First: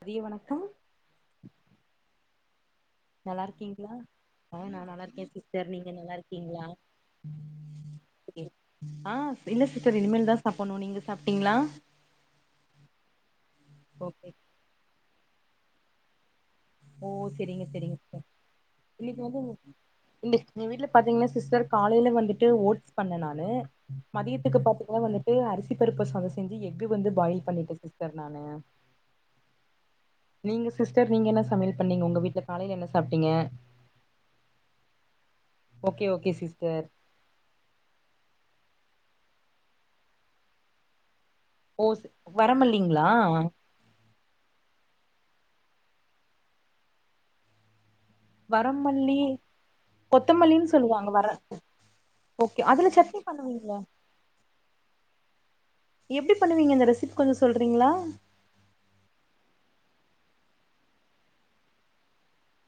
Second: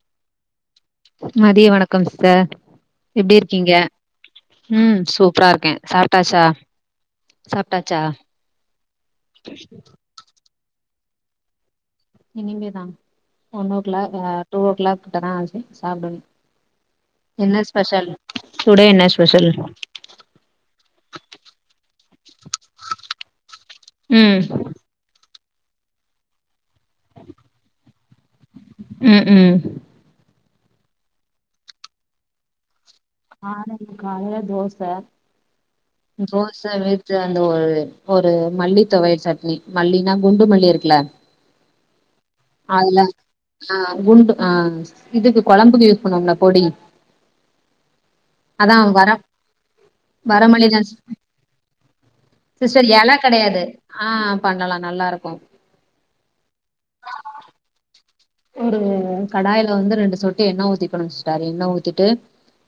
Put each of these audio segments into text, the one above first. மதிய வணக்கம் மதிய வணக்கம் சிஸ்டர் எப்டி இருக்கீங்க ஆ நா ம் நல்லா இருக்கே சூப்பரா சிஸ்டர் நீங்க நல்லா சாப்ட்டாச்சா இருக்கீங்ளா சாப்ட்டாச்சா ஆ இல்ல சிஸ்டர் இனிமேல்தா சாப்புட்ணு நீங்க சாப்ட்டீங்ளா இனிமேதா ஒன் ஓ கிளாக் ஓகே அ டூ ஓ கிளாக் கிட்டதா ஆச்சு சாப்டுவே ஓ என்ன செரிங்க செரிங்க ஸ்பெஷல் சிஸ்டர் டுடே என்ன இன்னைக்கு வந்து ஸ்பெஷல் இந்த எங்க வீட்ல பாத்தீங்கன்னா சிஸ்டர் காலைல வந்துட்டு ஓட்ஸ் பண்ண நானு ம் மதியத்துக்கு பாத்தீ நா வந்துட்டு அரிசி பருப்பு சாதோ செஞ்சி எக்கு வந்து பாயில் பண்ணீட்ட சிஸ்டர் நானு ம் ம் நீங்க சிஸ்டர் நீங்க என்ன சமையல் பண்ணீங்க உங்க வீட்ல காலைல என்ன சாப்டீங்க நானாடி காலைல dosa okay okay dosa sister வச் அந்த ஒரு ஒரு மல்லி துவையல் சட்னி மல்லினா குண்டு மல்லி இருக்குல ஓ அதுல வரமல்லிங்ளா ஆ குண்டு ஆ இதுக்கு கொழம்புக்கு யூஸ் பண்ணுவோம்ல பொடி அதா வர வரமல்லி வரமல்லி கொத்தமல்லின்னு தா சொல்லுவாங்க வர ஓகே சிஸ்டர் அதுல இல சட்னி கிடையாது பண்ணுவீங்களா ஆ பண்ணலா நல்லா இருக்கு எப்டி பண்ணுவீங்க இந்த ரெசிபி கொஞ்சோ சொல்றீங்ளா ஒரு கடாயில வந்து ரெண்டு சொட்டு எண்ணெய ஊத்திக்கணு சிஸ்டர் எண்ணெ ஊத்திட்டு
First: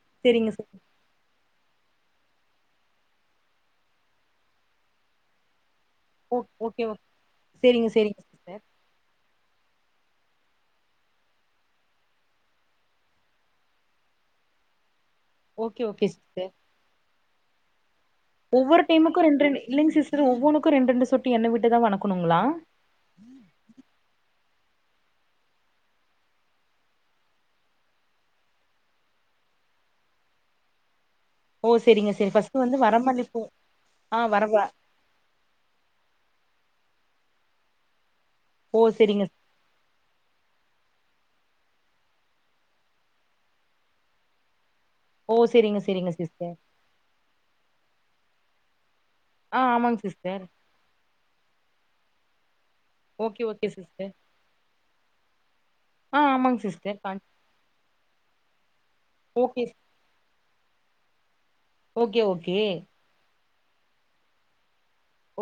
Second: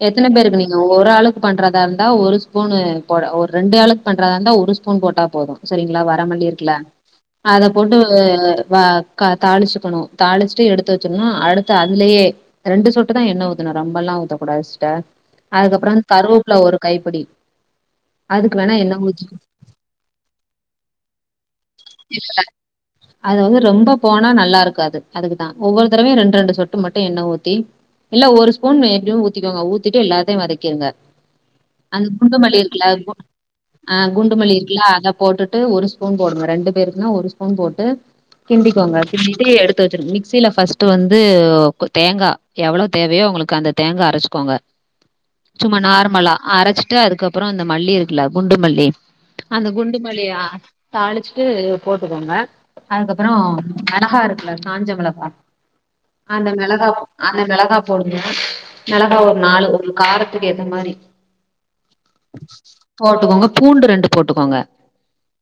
எத்தன செரிங்க பேருக்கு சிஸ் நீங்க ஒரு ஆளுக்கு பண்றதா இருந்தா ஒரு ஸ்பூன் போ ஒரு ரெண்டு ஆளுக்கு பண்றதா இருந்தா ஒரு ஸ்பூன் போட்டா போது செரிங்ளா வர ஓ மல்லி இருக்கல ஓகே ஓகே அத செரிங்க போட்டு செரிங்க சிஸ்டர் அ க தாளிச்சுக்கணு தாளிச்சிட்டு எடுத்து வச்சிருன்னு அடுத்து அதுலயே ரெண்டு சொட்டுதா எண்ணெ ஊத்தணு ரொம்பல்லா ஊத்தக்கூடாது சிஸ்டர் ஓகே அதுக்கப்றோ ஓகே சிஸ்டர் கருவப்புல ஒரு கைப்பிடி அதுக்கு வேணா ஒவ்வொரு எண்ணெ டைமுக்கு ஊத்தி ரெண்டு ரெண்டு இல்லைங்க சிஸ்டர் ஒவ்வொனுக்கு ரெண்ரெண்டு சொட்டி எண்ணெ விட்டதா வணக்கணுங்ளா அது வந்து ரொம்ப போனா நல்லா இருக்காது அதுக்குதா ஒவ்வொரு தடவையு ரெண்டு ரெண்டு சொட்டு மட்டு எண்ணெ ஊத்தி இல்ல ஒரு ஸ்பூன் எப்டியு ஊத்திக்கோங்க ஊத்திட்டு எல்லாத்தையு வதக்கிடுங்க ஓ அந்த செரிங்க செரி குண்டு மல்லி ஃபர்ஸ்ட் வந்து இருக்குல வரமல்லிப்பூ ஆ குண்டு மல்லி இருக்குலா அத போட்டுட்டு ஒரு ஸ்பூன் போடுங்க ரெண்டு பேருக்குன ஒரு ஸ்பூன் போட்டு ஓ கிண்டிட்டுக்கோங்க செரிங்க கிண்டிட்டு எடுத்து வச்சிருங்மிக்சில ஃபர்ஸ்ட் வந்து தேங்கா எவ்ளோ தேவையோ உங்களுக்கு அந்த தேங்கா அரச்சுக்கோங்க ஓ சும்மா செரிங்க செரிங்க நார்மலா சிஸ்டர் அரச்சிட்டு அதுக்கப்றோ அந்த மல்லி இருக்குல குண்டு மல்லி ஆ அந்த ஆமாங்க குண்டுமலியா சிஸ்டர் தாளிச்சுட்டு போட்டுக்கோங்க அதுக்கப்றோ ஓகே ஓகே சிஸ்டர் மெளகா இருக்குல காஞ்ச மெளகா ஆ அந்த ஆமாங்க மெளகா சிஸ்டர் காஞ் அந்த மெளகா போடுங்க மெளகா ஒரு ஓகே நாலு ஒரு காரத்துக்கு ஏத்த மாரி ஓகே ஓகே போட்டுக்கோங்க பூண்டு ரெண்டு போட்டுக்கோங்க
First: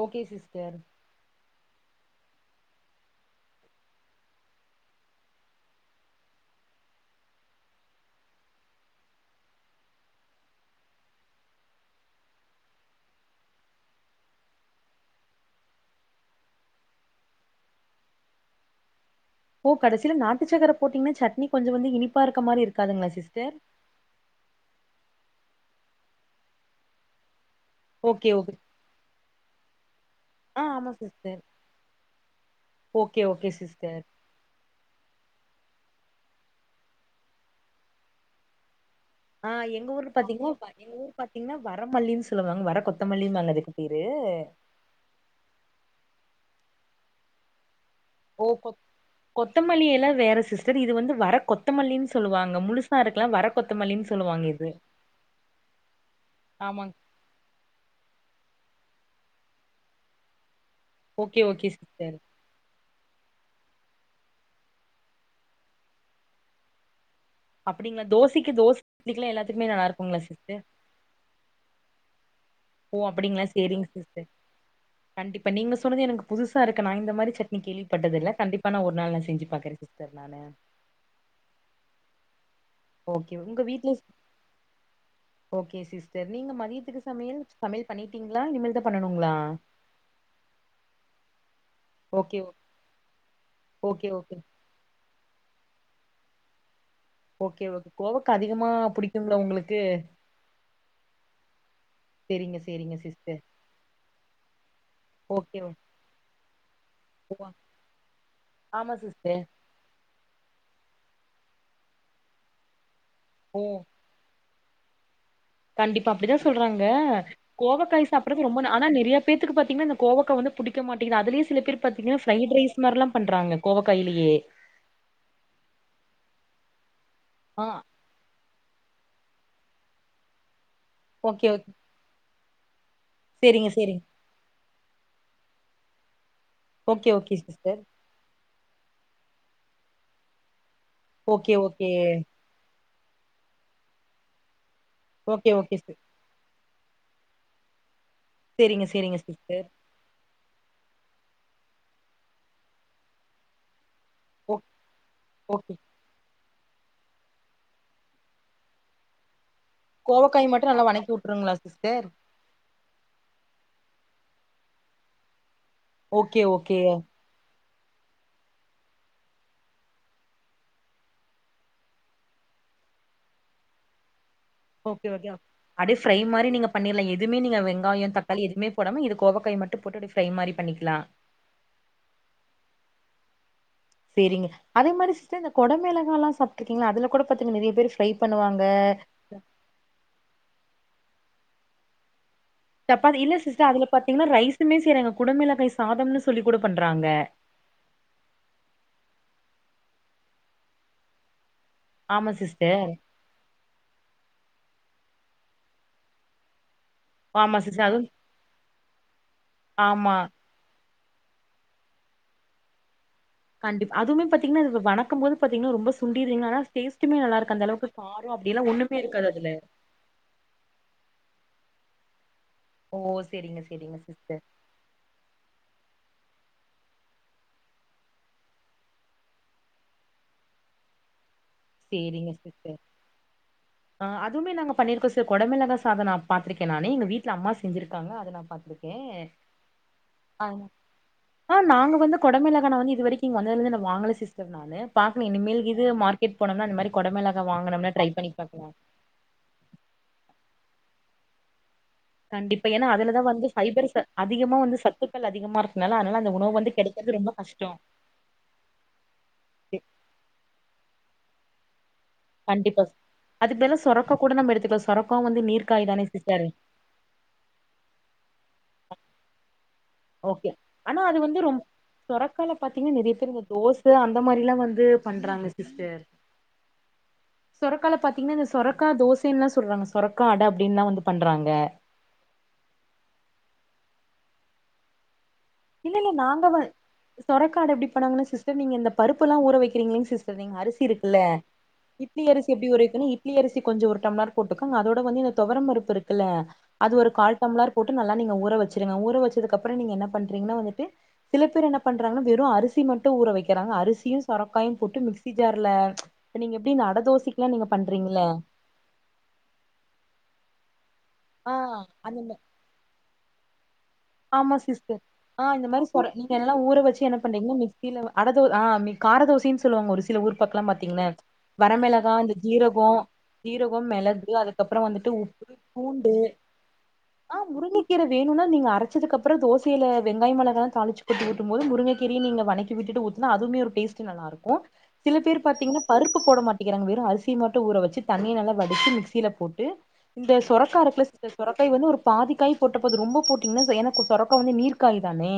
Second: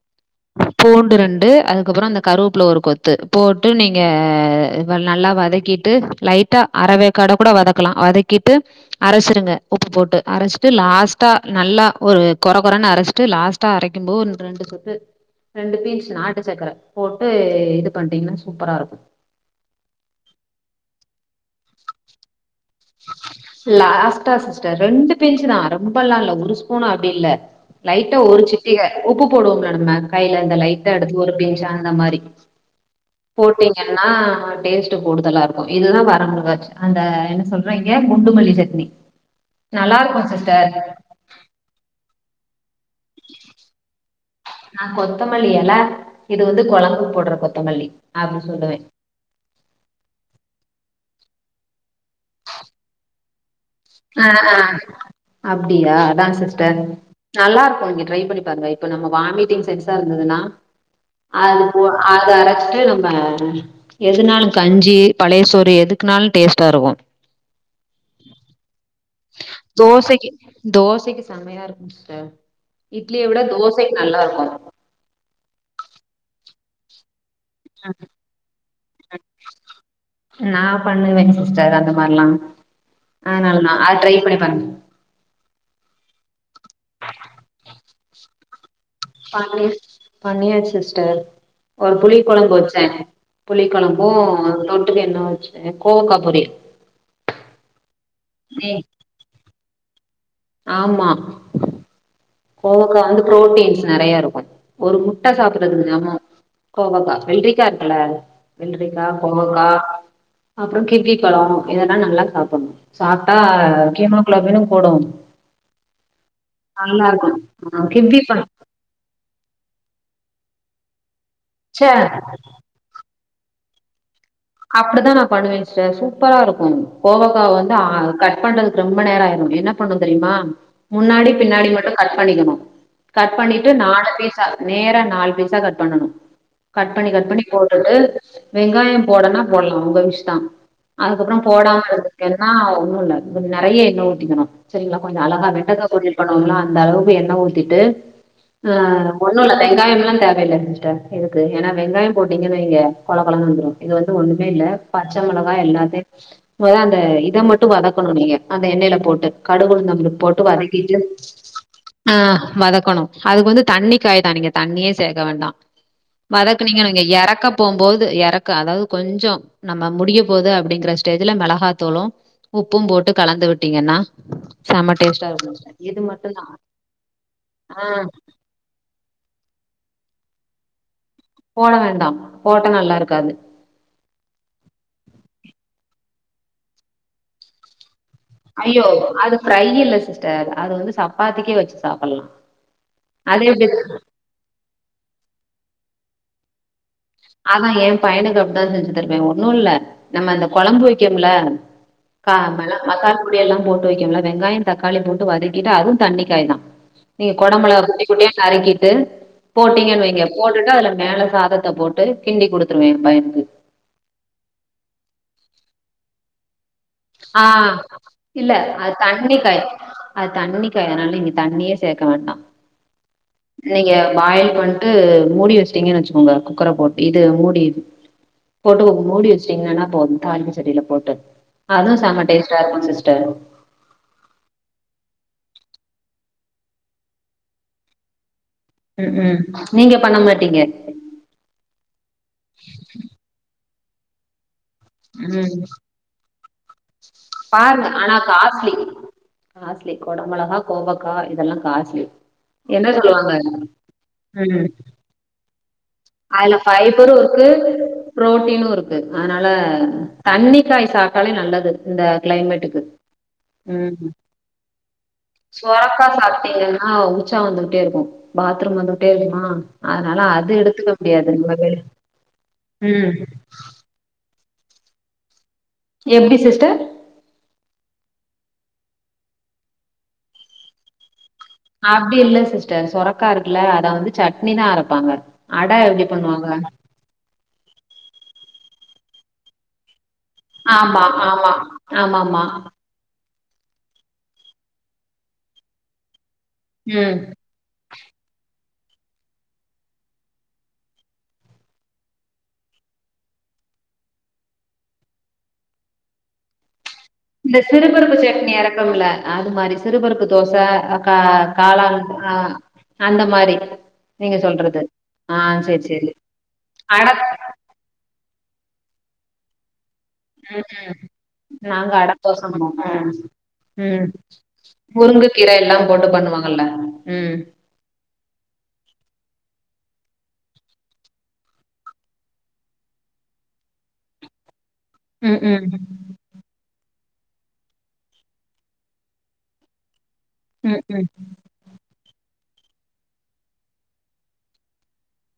ஓகே சிஸ்டர் பூண்டு ரெண்டு அதுக்கப்பறோ அந்த கருவப்புல ஒரு கொத்து போட்டு நீங் அ நல்லா வதக்கிட்டு லைட்டா அரவேக்காட கூட வதக்கலா வதக்கிட்டு அரச்சுருங்க உப்பு போட்டு அரச்சிட்டு லாஸ்ட்டா நல்லா ஒரு கொற கொறன்னு அரச்சிட்டு லாஸ்ட் டா அரைக்கும்போ இன்னு ரெண்டு சொட்டு ரெண்டு பீன்ச் நாட்டு சக்கர போட்டு இது பண்ணிடீங்ன்னா சூப்பரா இருக்கு ஓ கடைசியில நாட்டுச்சக்கர போட்டீங்னா சட்னி பா வந்து இனிப் இருக்க மாரி இருக்கு லாஸ்ட்டா சிஸ்டர் ரெண்டு பின்சு தா ரொம்பல்லா இல்ல ஒரு ஸ்பூன் அப்டி இல்ல லைட்ட ஓகே ஒரு ஓகே சிட்டிக உப்பு போடுவோம்ல நம்ம கையில இந்த ஆ லைட்ட ஆமா எடுத்து ஒரு சிஸ்டர் பின்ச் அந்த மாரி ஓகே ஓகே சிஸ்டர் போட்டீங்கன்னா டேஸ் ட்டு கூடுதலா இருக்கு இதுதா வர மொளகா அந்த என்ன சொல்ற இங்க குண்டுமல்லி சட்னி ஆ எங்க நல்லா ஊர் இருக்கு பாத்தீங்கனா சிஸ்டர் வயலூர் பாத்தீங்கன்னா வர மல்லின் சொல்லுவாங்க வர கொத்தமல்லின் தான அதுக்கு பேரு ஆ கொத்தமல்லி எல இது வந்து குழம்புக்கு போடுற கொத்தமல்லி அப்டி ஓ கொத் சொல்லுவே கொத்தமல்லி எல வேற சிஸ்டர் இது வந்து வர கொத்தமல்லினு சொல்லுவாங்க முழுசா இருக் வர கொத்தமல்லினு ஆ ஆ அப்டியா அதா சிஸ்டர் ஆமாங் நல்லா இருக்கு நீங்க ட்ரை பண்ணி பாருங்க இப்ப நம்ம வாமிட்டிங் சென்ஸா இருந்துதுன்னா ஓகே அது ஓகே போ சிஸ்டர் அது அரச்சிட்டு நம்ப எதுனாலு கஞ்சி பழைய சோறு எதுக்குனாலு டேஸ்டா இருக்கு அப்டிங்களா தோசைக்கு தோச இட்லிக்குலா எல்லாத்துக்குமே நல்லா இருக்குங்களா தோசைக்கு சிஸ்டர் தோசைக்கு செம்மையா இருக்கு சிஸ்டர் ஓ இட்லிய விட அப்டிங்களா சேரிங்க தோசைக்கு நல்லா சிஸ்டர் இருக்கு கண்டிப்பா நீங்க சொன்னது எனக்கு புதுசா இருக்கு நா இந்த மாரி சட் கேள்விப்பட்டது இல்ல கண்டிப்பா நா ஒரு நாள் நா செஞ்சு பாக்றே சிஸ்டர் நானு நா பண்ணுவே சிஸ்டர் அந்த மாரிலா ஓகே உங்க அதனாலதா வீட்ல அது ட்ரை பண்ணி பாருங்க ஓகே சிஸ்டர் நீங்க மதியத்துக்கு சமையல் சமையல் பண்ணிட்டீங்களா இனிமேல் தா பண்ணணுங்களா பண்ணியாச்சு சிஸ்டர் ஒரு புளி ஓகே குழம்பு வச்சே புளி ஓகே குழம்பு ஓகே தொட்டுக்கென்னவோ வச்சு கோவக்கா பொரியல் ஓகே ஓகே கோவக்கா அதிகமா புடிக்குங்களோ உங்களுக்கு ஆமா செரிங்க செரிங்க கோவக்கா வந்து சிஸ்டர் புரோட்டீன்ஸ் நெறையா இருக்கு ஒரு முட்ட ஓகே சாப்பிடுறதுக்கு சமோ கோவக்கா ஓ வெல்ரிக்கா இருக்குல ஆமா வெல்ரிக்கா சிஸ்டர் கோவக்கா அப்புறோ கிர்னி பழோ இதெல்லா நல்லா சாப்பிடணு சாப்ட்டா ஓ ஹீமோகுளோபின்னு கூடும் கண்டிப்பா அப்டிதா சொல்றாங்க இருக்கு ஆ கோவக்காய் கிவ்வி பழோ சாப்ட்றது ரொம்ப ந ஆனா நிறையா பேத்துக்கு பாத்தீங்கன்னா இந்த கோவக்கா வந்து புடிக்க மாட்டிங்கிது அதுலயு சில பேர் ச்ச பாத்திங்ன்னா ஃபிரைட் ரைஸ் மாரிலா பண்றாங்க கோவக்காயிலேயே அப்டிதா நா பண்னுவே சிஸ்டர் சூப்பரா இருக்கு கோவக்கா வந்து ஆ கட் கட் பண்றதுக்கு ரொம்ப நேர ஆயிரும் என்ன பண்ணணு தெரியுமா முன்னாடி ஓகே பின்னாடி ஓகே மட்டும் கட் பண்ணிக்கணு கட் செரிங்க பண்ணிட்டு செரிங்க நாலு பீஸா நேரா நாலு பீஸா கட் பண்ணனு கட் பண்ணி ஓகே கட் ஓகே பண்ணி சிஸ்டர் போட்டுட்டு வெங்காயம் போடனா போடலா உங்க விஷ் தா அதுக்கப்புறோ ஓகே போடாம ஓகே இருந்திருக்கே ஆ ஒன்னு இல்ல கொஞ்ச நிறைய எண்ண ஊத்திக்கணு சரிங்களா கொஞ்ச அழகா ஓகே ஓகே வெண்டக்கா சிஸ் பொரியல் பண்ணுவோம்ல அந்த அளவுக்கு எண்ண ஊத்திட்டு ஆ செரிங்க செரிங்க ஒண்ணு இல்ல சிஸ்டர் வெங்காயம்ல்லா தேவையில்ல சிஸ்டர் இருக்கு ஏனா வெங்காயம் போட்டீங்கன்னு வைய்ங்க கொழ கொழன்னு வந்துரும் இது வந்து ஒன்னுமே ஓ இல்ல பச்ச மிளகா ஓகே எல்லாத்தையு அந்த இத மட்டு வதக்கணு நீங்க அந்த எண்ணெயில போட்டு கடுகு கோவக்காய் மட்டு நல்லா உளுந் வணக்கி விட்டுருங்களா சிஸ்டர் ஆ வதக்கணு அதுக்கு வந்து தண்ணி காய் தா நீங்க தண்ணியே சேர்க்க வேண்டா ஓகே வதக்குனீங்க ஓகே வைங்க எறக்கப் போம்போது எறக்க அதாவது கொஞ்சோ நம்ப முடிய போது அப்டிங்கிற ஸ்டேஜ்ல மிளகாத்தூளும் உப்பும் போட்டு கலந்து விட்டீங்கன்னா செம ஓகே ஓகே டேஸ்ட்டா இருக்கும் சிஸ்டர் அடியே இது ஃப்ரை மட்டும் மாரி தான் நீங்க பண்ணிரலா எதுமே நீங்க ஆ வெங்காயோ தக்காளி எதுமே போடாம இது கேவக்காய் மட்டு போட்டு அப்டியே ஃப்ரை மாரி பண்ணிக்கலா போட வேண்டா போட்டா நல்லா இருக்காது சேரிங்க அதே மாரி சிஸ்டர் இந்த கொட மிளகால்லா சாப்பிட்ருக்கீங்களா அதுல கூட பாத்தீங்க நெறைய பேரு ஃப்ரை பண்ணுவாங்க ஐயோ அது ஃப்ரை இல்ல சிஸ்டர் அது வந்து சப்பாதிக்கே வச்சு சாப்பிடலாம் சாப்பாதி இல்ல சிஸ்டர் அதுல பாத்தீங்கன்னா ரைஸுமே செய்றாங்க குடமிளகாய் சாதம்ன்னனு சொல்லி கூட பண்றாங்க அதா ஏ பையனுக்கு அப்டிதா செஞ்சு தருவே ஒண்ணும் இல்ல நம்ம அந்த கொழம்பு வைக்குறம்ல ஆமா கா சிஸ்டர் மெளக மசால் பொடி எல்லா போட்டு வைக்கம்ல வெங்காயம் தக்காளி போட்டு வதக்கிட்டு அதுவு தண்ணிக்காய் தா நீங்க ஆமா கொடமிளகாவ சிஸ்டர் குட்டி அதுவு குட்டியா நறுக்கிட்டு போட்டீங்கன்னு ஆமா வைங்க போட்டுட்டு அதுல மேல சாதத்த போட் டு கிண்டி கொடுத்துருவே எ பையனுக்கு கண்டிப்பா அதுமே பாத்தீங்கன்னாது வனக்கும் போது பாத்தீங்ன்னா ரொம்ப சுண்டிருங்கானா டேஸ்ட் அதுமே நல்லா ஆ இருக்கும் அளவுக்கு காரம் இல்ல அப்படில்ல அது ஒண்ணுமே இருக்காது அதுல தண்ணிக்காய் அது தண்ணி காய் அதுனால நீங்க தண்ணியே சேக்க வேண்டா ஓ சேரிங்க சேரிங்க சிஸ்டர் இது மூடி வச்சுட்டீங்கன்னு வச்சுக்கோங்க குக்கர போட்டு இது மூடி போட்டு உங் மூடி வச்சட்டீங்கன்னா போது தாளிப்பு சட்டில போட்டு அதுவு செம சேரிங்க டேஸ்டா சிஸ்டர் இருக்கு சிஸ்டர் ஆ அதுமே நாங்க பண்ணிருக்கோ ச கொடமிளகா சாதம் நா பாத்திருக்கே நானு எங்க வீட்ல அம்மா செஞ்சிருக்காங்க அத நா பாத்துருக்கே ம் ம் நீங்க பண்ண மாட்டீங்க ஆ நாங்க வந்து கொடமிளகா நா வந்து இங்க வரைக்கு இங்க வந்ததுலருந்து நா வாங்கல சிஸ்டர் நானு பாக்கனு ம் இனிமேல் இது மார் போனோம்னா இந்த மாரி கொடமிளகா பாருங்க வாங்கனும்னா ட்ரை ஆனா பண்ணி பாக்கலா காஸ்ட்லி காஸ்ட்லி கொடமொளகா கோவக்கா இதெல்லா காஸ்லி கண்டிப்பா ஏன்னா அதுலதா வந்து ஃபைபர்ஸ் அதிகமா ம் வந்து சத்துக்கள் அதிகமா இருக்குனால அதனால அந்த உணவு வந்து கெடைக்குறது ரொம்ப கஷ்டோ ப்ரோட்டீனு இருக்கு அதுனால தண்ணிக்காய் சாப்டாலே நல்லது இந்த க்ளைமேட்டுக்கு கண்டிப்பா அதுக்கு பதிலா ம் சொரக்கா கூட நம்ம எடுத்துக்கலா சொரக்காவு வந்து நீர்க்காய் தானே சொரக்கா சிஸ்டர் சாப்ட்டீங்கன்னா ஆ உச்சா வந்துகிட்டே இருக்கும் பாத்ரூம் வந்துகிட்டே இருக்குமா அதுனால ஓகே அது எடுத்துக்க ஆனா அது வந்து முடியாதுங்கல ரொம் வேலைக்கு ம் அது அந்த மாரில்லா வந்து பண்றாங்க சிஸ்டர் எப்டி சிஸ்டர் சொரக்கால பாத்தீங்கன்னா இந்த சொரக்கா தோசைன்லா சொல்றாங்க சொரக்கா அட அப்படின்லா வந்து பண்றாங்க அப்டி இல்ல சிஸ்டர் சொரக்கா இருக்குல்ல அத வந்து சட்னிதா அரப்பாங்க அட எப்டி பண்ணுவாங்க சொரக்கால எப்டி பண்ணுவாங்கனா சிஸ்டர் நீங்க இந்த பருப்புல்லா ஊற வைக்கிறீங்கலீங் சிஸ் பாத்திங் அரிசி ஆமா இருக்குல்ல ஆமா இட்லி ஆமாமா அரிசி எப்டி ஊற வைக்கனு இட் இட்லி அரிசி கொஞ்ச ஒரு டம்ளர் போட்டுக்கங்க அதோட வந்து இந்த துவரம் பருப்பு இருக்குல்ல அது ஒரு ம் கால் டம்ளார் போட்டு நல்லா நீங்க ஊற வச்சுருங்க ஊற வச்சதுக்கப்புற நீங்க என்ன பண்றீங்கன்னா வந்துட்டு சில பேர் என்ன பண்றாங்கன்னா வெறு அரிசி மட்டு ஊற வைக்கிறாங்க அரிசியு சொரக்காயு போட்டு மிக்சி ஜார்ல இப்ப நீங்க எப்டி இந்த அட தோசக் இந்த சிறுபருப்பு சட்னி அறப்பேம்ல்ல அது மாரி சிறுபருப்பு தோச கா ஆ காளான் அந்த ஆ அந்த மாரி நீங்க ஆமா சொல்றது சிஸ்டர் ஆ இந்த சேரி மாரி சொர சேரி நீங்க எல்லா ஊற வச்சு அட என்ன பண்ணீங்கன்னா மிக் ஸில அட தோ ஆ மிக் கார தோசைன்னு சொல்லுவாங்க ஒரு சில ஊர் பக்கல்லா ம் ம். பாத்தீங்கன்னா நாங்க வரமிளகா அட இந்த தோச ஜீரகம் ம் ஜீரகம் ம் மெளகு அதுக்கப்புற வந்துட்டு உப்பு முருங்கக்கீர எல்லா போட்டு பூண்டு பண்ணுவாங்கல்ல ஆ ம் முருங்கக் கீர வேணுன்னா நீங்க அர ச்சதுக்கப்புற தோசேல வெங்காய மொளகால்லா தாளிச்சு கொட்டி ஊத்தும்போது முருங்கக்கீரிய நீங்க வனக்கி விட்டுட்டு ஊத்துனா அதுவுமே டேஸ்ட் டு நல்லாருக்கும் சில ம் பேர் ம் பாத்தீங்கன்னா பருப்பு உப்பு போட மாட்டேங்கிறாங்க வெறு அரிசி மட்டு ஊற வச்சு தண்ணிய நல்லா வடித்து மிக்சியில போட்டு இந்த சொரக்கா ம் இருக்குல ம் சிஸ்டர் சொரக்காய வந்து ஒரு பாதிக்காய் போட்ட போது ரொம்ப போட்டீங்கன்னா எனக்கு சொரக்கா வந்து நீர்க் காய் தானே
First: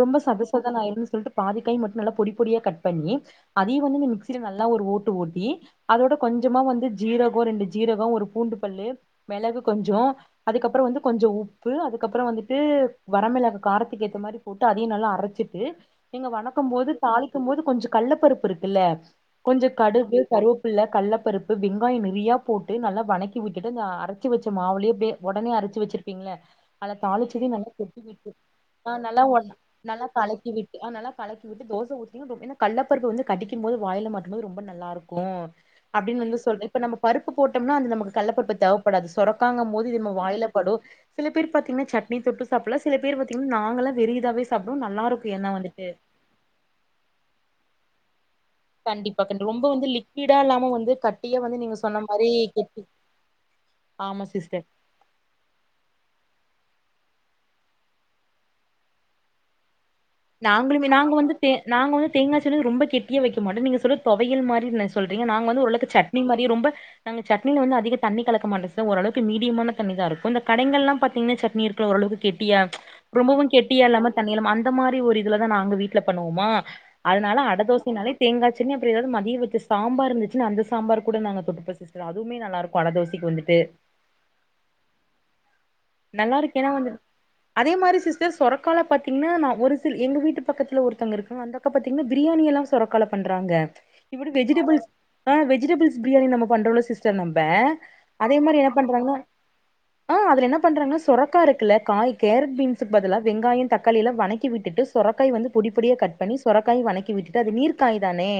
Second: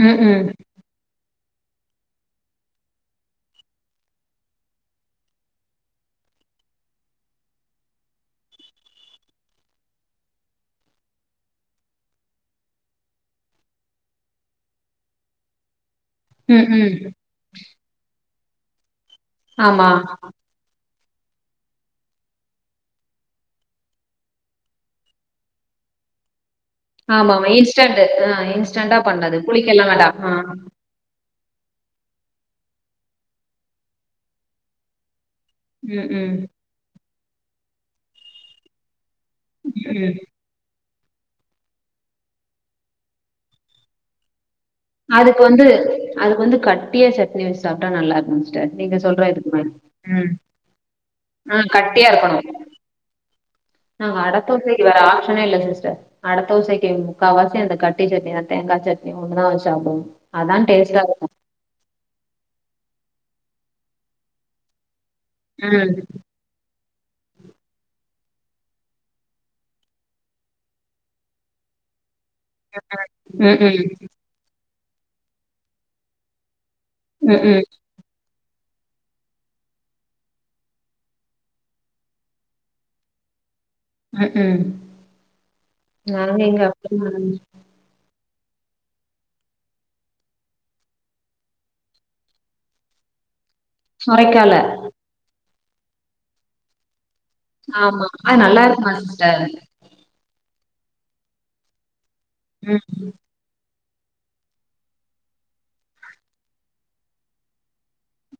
ரொம்ப ம் ம் சதசதன்னு ஆயினு சொல்ட்டு பாதிக்காய் மட்டு நல்லா பொடி பொடியா கட் பண்ணி அதயு வந்து நீங்க மிக்சியில நல்லா ஒரு ஓட்டு ஓட்டி அதோட கொஞ்சமா வந்து ஜீரகோ ரெண்டு ஜீரகோ ஒரு பூண்டு பல்லு மெளகு கொஞ்சோ அதுக்கப்பறோ வந்து கொஞ்சோ உப்பு அதுக்கபறோ வந்து ட்டு வரமிளக காரத்துக்கேத்த மாரி போட்டு அதயு நல்லா அரச்சிட்டு நீங்க வணக்கு ம் ம் போது தாளி இருக்கும் போது கொஞ்சோ கள்ளப் பருப்பு இருக்குல்ல கொஞ்சோ ஆமா கடுகு கருவப் பிள்ள கள்ளப்பருப்பு வெங்காயோ நெறையா போட்டு நல்லா வணக்கி விட்டுட்டு இந்த அரச்சு வெச்ச மாவுலே அப்டே ஒடனே அரைச்சு வெச்சிரு பிங்கள அத ஆமாமா தாளிச்சதையு நல்லா இன்ஸ்டன்ட் கொட்டி விட்டு ஆ அ இன்ஸ்டன்டா நல்லா பண்ணது ஒடுனா புளிக்கல்லா நல்லா வேண்டா ஆ கலக்கி விட் டு அ நல்லா கலக்கி விட்டு தோச ஊத்தி [inaudible] என்ன கள்ளப்பருப்ப வந்து கடிக்கும் போது வாயில மாட்டும்போது ரொம்ப நல்லாருக்கு ம் அப்டின்னு ம் வந்து சொல்ற இப்ப நம்ப பருப்பு போட்டம்னா அந்த நமக்கு கள்ள பருப்பு தேவப்படாது சொரக் காங்க போது இது நம்ம ம் வாய்ல படு சில பேர் பாத்திங்கன்னா சட் னி தொட்டு சாப்பல்லா சில பேர் பாத்திங்கன்னா நாங்களா வெறு இதாவே சாப்டுவோ நல்லா இருக்கு அதுக்கு ஏன்னா வந்து வந்துட்டு அதுக்கு வந்து கட்டியா சட்னி வெச்சு சாப்ட்டா நல்லா இரு சட்னிக்கா கண்டிப்பா சொல்றா [inaudible] கண்டி ரொம்ப வந்து ம் லிக்விடா இல்லாம வந்து கட்டியா ஹ வந்து நீங்க சொன்ன கட்டியா மாரி இருக்கணு கெட்டி ஆமா நாங்க சிஸ்டர் [unintelligible] ஆப்ஷனே இல்ல சிஸ்டர் அட தோசைக்கு முக்காவாசி அந்த கட்டி சட்னிதா தேங்கா சட்னி ஒண்ணுதா வச்சு சாப்புடுவே நாங்களுமே நாங்க வந்துட் தே நாங்க வந்து தோங்கா [unintelligible] ரொம்ப கெட்டியா வெக்க மாட்டோ நீங்க சொல்றது தொவையல் மாரினு சொல்றீங்க நாங்க வந்து ம் ஓரளவுக்கு சட்னி மா தி ரொம்ப நாங்க சட்னீல வந்து அதிக தண்ணி கலக்க மாட்டோம்ச ஓரளவுக்கு மீடியமான தண்ணிதா இருக்கு இந்த கடைங்கல்லா பாத்திங்ன்னா சட்னி இருக்குள்ள ஓரளவுக்கு கெட்டியா ரொம்பவு ம் கெட்டியா ம் இல்லாம தண்ணீல அந்த மாரி ஒரு இதுலதா நாங்க வீட்ல பண்ணுவோமா ம் அதனால அட ம் தோசைனாலே தேங்காச் சட்னி அப்பறோ யேதாவது மதியோ வெச்ச சாம்பார் இருந்துச்சுன்னா அந்த சாம்பார் கூட நாங்க தொட்டுப் பேச சில அதுவுமே நல்லாருக்கு அடதோசைக்கு வந்துட்டு ம் ம் நாங்க நல்லா இருக்கு இங்க ஏன்னா வந்து [unintelligible] அதே மாரி சிஸ்டர் சொரக்கால பாத்திங்ன்னா நா ஒரு த்தரு எங்க வீட்டு பக்கத்துல ஒருத்தங்க இருக்காங்க அந்தக்கா பாத்திங்ன்னா பிரியாணி எல்லா சொரக்கால பண்றாங்க இப்படி சொரைக்கால வெஜிட்டபுள்ஸ் அ வெஜிடபிள்ஸ் பிரியாணி நம்ம பண்றோ இல்ல சிஸ் சோ நம்ப ஆமா அது அதே மாரி நல்லா என்ன இருக்குமா பண்றாங்கனா சிஸ்டர் ஆ அதுல என்ன பண்றாங்கன்னா சொரக்கா இருக்குல காய் கேரட் பீன்ஸுக்கு ம் பதிலா வெங்காயோ தக்காளியெல்லா வணக் கி விட்டுட்டு சொரக்காய் வந்து பொடிப்பொடியா கட் பண்ணி சொரக்காய வணக்கி விட்டுட்டு அது நீர்காய் தானே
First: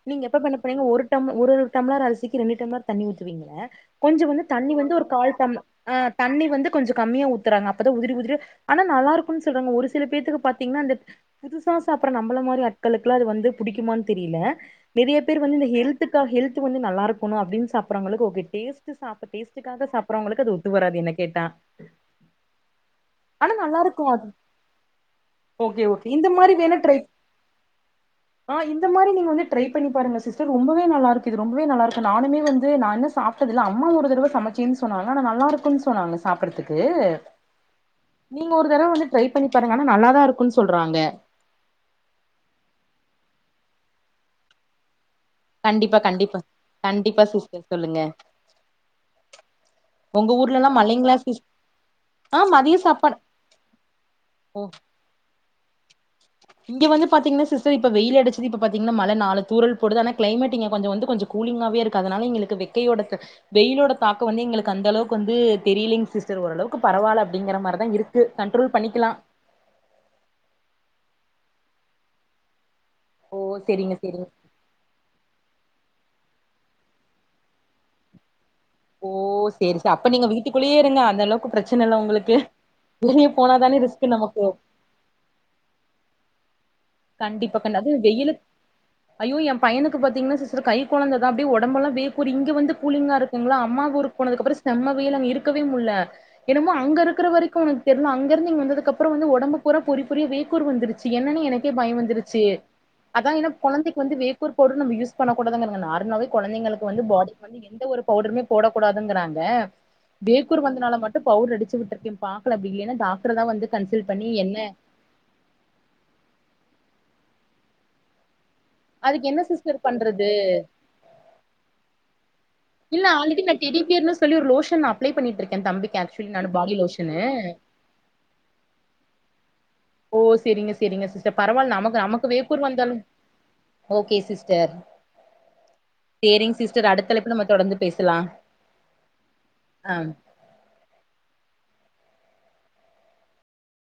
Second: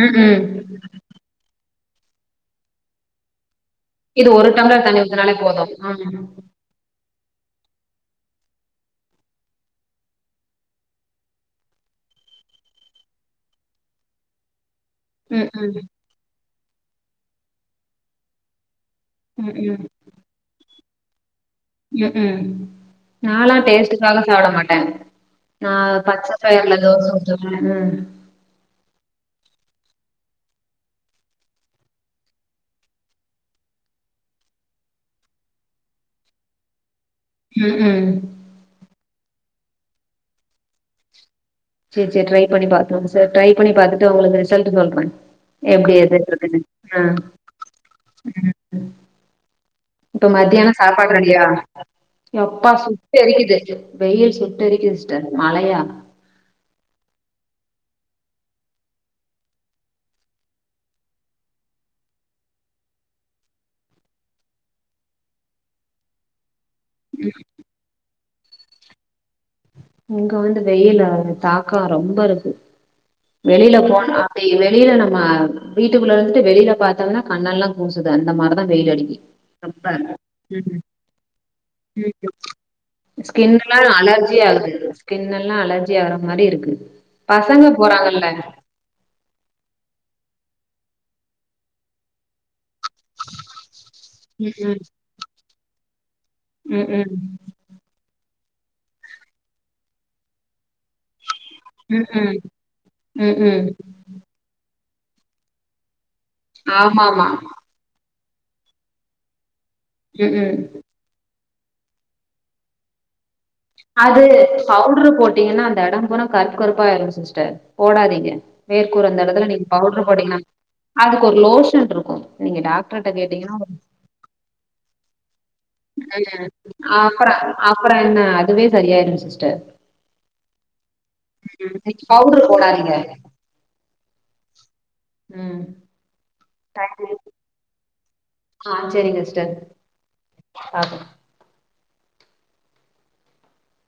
ம் நீங்க ம் எப்ப பண்ண போறீங்க ஒரு டம் ஒரு டம்ளர் அரிசிக்கு ரெண்டு டம்ளர் தண்ணி ஊத்துவீங்கள்ள கொஞ்சோ இது வந்து ஒரு தண்ணி டம்ளர் வந்து ஒரு ஊத்துனாலே கால் டம் போது ஹ ம் தண்ணி வந்து கொஞ்சோ கம்மிய ஊத்துறாங்க அப்பதா உதிரி உதிரியா அனா நல்லாருக்குன்னு சொல்றாங்க ஒரு சில பேர்த்துக்கு பாத்திங்ன்னா அந்தப் புதுசா சாப்பட்ற நம்பள மாரி ஆட்களுக்குலா அது வந்து புடிக்குமானு தெரில நெறைய பேர் ம் வந்து இந்த ம் ஹெல்த்துகாக ஹெல்து வந்து நல்லாயிருக்கனு அப்டின் சாப்பறவங்களுக்கு ஓகே டேஸ்ட் டு சாப் ம் டேஸ்டுக்காக சாப்ட்றவங்களுக்கு அது ஒத்து வராது என்ன கேட்டா ம் ம் ஆனா நாலா நல்லா இருக்கு டேஸ்டுக்காக அது சாப்டமாட்ட அ ஓகே ஓகே இந்த பச்சபயிறுல தோச ஊத்துவே ம் அ இந்த மாரி நீங்க வந்து ட்ரை பண்ணி பாருங்க சிஸ்டர் ரொம்பவே நல்லாயிருக்கு யிது ரொம்ப நல்லாருக்கு நானுமே வந்து நா இன்னு சாப் ட்டதுல்ல அம்மா ஒரு தடவ சமச்சேன்னு சொன்னாங்க அனா நல்லாருக்குன்னு சொன்னாங்க சாப்ட்றதுக்கு ம் ம் நீங்க ஒரு தரவ வந்து ட்ரை பண்ணி பாருங்க அனா நல்லாதா இருக்குன்னு சொல்றாங்க சேர் சேர் ட்ரை பண்ணி பாத்துருவோ சேர் ட்ரை பண்ணி பாத்துட்டு உங்களுக்கு ரிசல்ட் சொல்றே எப்டி கண்டிப்பா கண்டிப்பா எதுட்டுருக்குன்னு கண்டிப்பா சிஸ்டர் சொல்லுங்க ம் ம் இப்ப உங்க ஊர்லல்லா மத்தியானோ சாப்பாடு மழைங்களா ரெடியா சிஸ் ஆ எப்பா மதிய சாப்பாடு சுட்டெரிக்குது வெயில் ஓ சுட்டெரிக்குது சி்ஸ்டர் மழயா இங்க வந்து பாத்திங்கன்னா சிஸ்டர் இப்ப வெயிலடிச்சது இப்ப பாத்திங்கன்னா மழ நாலு தூரல் போடுது அனா கிளைமேட் இங்க கொஞ்சோ வந்து கொஞ்சோ கூலிங்காவே இருக்காது அதனால எங்களுக்கு வெக்கையோடக்கு வெயிலோட தாக்க வந்து எங்களுக்கு அந்தளவுக்கு வந்து தெரிய்லிங் சிஸ் த்ரு ஓரளவுக்கு பரவால அப்டிங்கிற மாரிதா இருக்கு கண்ட்ரோல் பண்ணிக்கிலா இங்க வந்து வெயிலார தாக்கா ரொம்ப இருக்கு ஓ வெளியில செரிங்க போனா செரிங்க வே வெளியில நம்ம வீட்டுக்குள்ள இருந்துட்டு வெளில பாத்தானா கண்ணால்லங் கூசுது அந்த மார்ருதா வெயில் ஓ அடிக்கி சேரி அப்ப சே நீங்க ம் வீட்டுக்குள்ளேயே இருங்க அந்த அளவுக்கு பிரச்சன இல்ல உங்களுக்கு ம் வெளிய ஸ்கின் எல்லா போனாதானே ரிஸ்க் அலர்ஜி நமக்கு ஆகுது ஸ்கின் எல்லா அலர்ஜி ஆகுற மாரி இருக்கு கண்டிப்பா பசங்க கண் அது போறாங்கல்ல வெயில ஐயோ என் பையனுக்கு பாத்தீங்கன்னா சிசர் கை கொழந்ததா அப்டி ஒடம்பல்லா வேகூர் இங்க வந்துப் கூலிங்கா இருக்குங்ளா அம்மா ஊருக் போனதுக்கப்று ம் செம்ம வெயிலு அங்க இருக்கவே முல்ல எனமோ ம் அங்க ம் ம் இருக்குற வரி கா உனக் தெர்ல அங்கருந்து இங்க வந்ததுக்கப்றோ வந்து ஒடம்பு பூரா பொரி பொரியா வேக்கூர் வந்துருச்சி என்னனே எனு ஏ பயம் ம் ம் வந்துருச்சி அதா ம் என ம் கொழந்தைக் கு வந்து வேக்கூர் பவ்ட்ர் நம்ம யூஸ் பண்ண கூடாதுனருங்கனா நார்மலாவே கொழந்தைங்களுக்கு வந்து ஆமா ஆமா பாடி வந்து என் எந்த ஒரு பவ்டருமே போடக்கூடாதுங்கறாங்க ம் ம் வேக்கூர் வந்தனால மட் கு பவுடர் அடிச்சு விட்டுருக்கே பாக்கல பில்யன தா வந்து கன்சல்ட் அது பண்ணி என்ன பவுடரு போட்டீங்கன்னா அந்த எடம் பூரா கருப்பு கருப்பாய்ரும் சிஸ்டர் போடாதீங்க வேற்கூரு அந்த் அதுக்கு என்ன எடத்துல நீங் சிஸ்டர் பவுட்ரு பண்றது போட்டிங்கனா அதுக் ஒரு லோஷன் ருக்கு இல்ல ஆல்ரெடி நான்டெடி பியர்ன்னு சொல்லி ஒரு லோஷன் நா அப்ளை பண்ணிட்ருக்கே தம்பிக்கு ஆக்சுவலி நானு பாடி லோஷன்னு அப்பற என்ன அதுவே சரியாய்டுன் சிஸ்டர் ஓ செரிங்க செரிங்க சிஸ்ட பரவால்ல நமக்கு அமக்கு பவுடர் வேக்கூர் போடாதீங்க வந்தாலும் ஓகே சிஸ்டர் ம் தேரிங் சிஸ்டர் அடுத்தழைப்புல நம்ம தொடர்ந்து பேசலா ஆ ச்செரிங்கஸ்டர் ஆ பாப்போ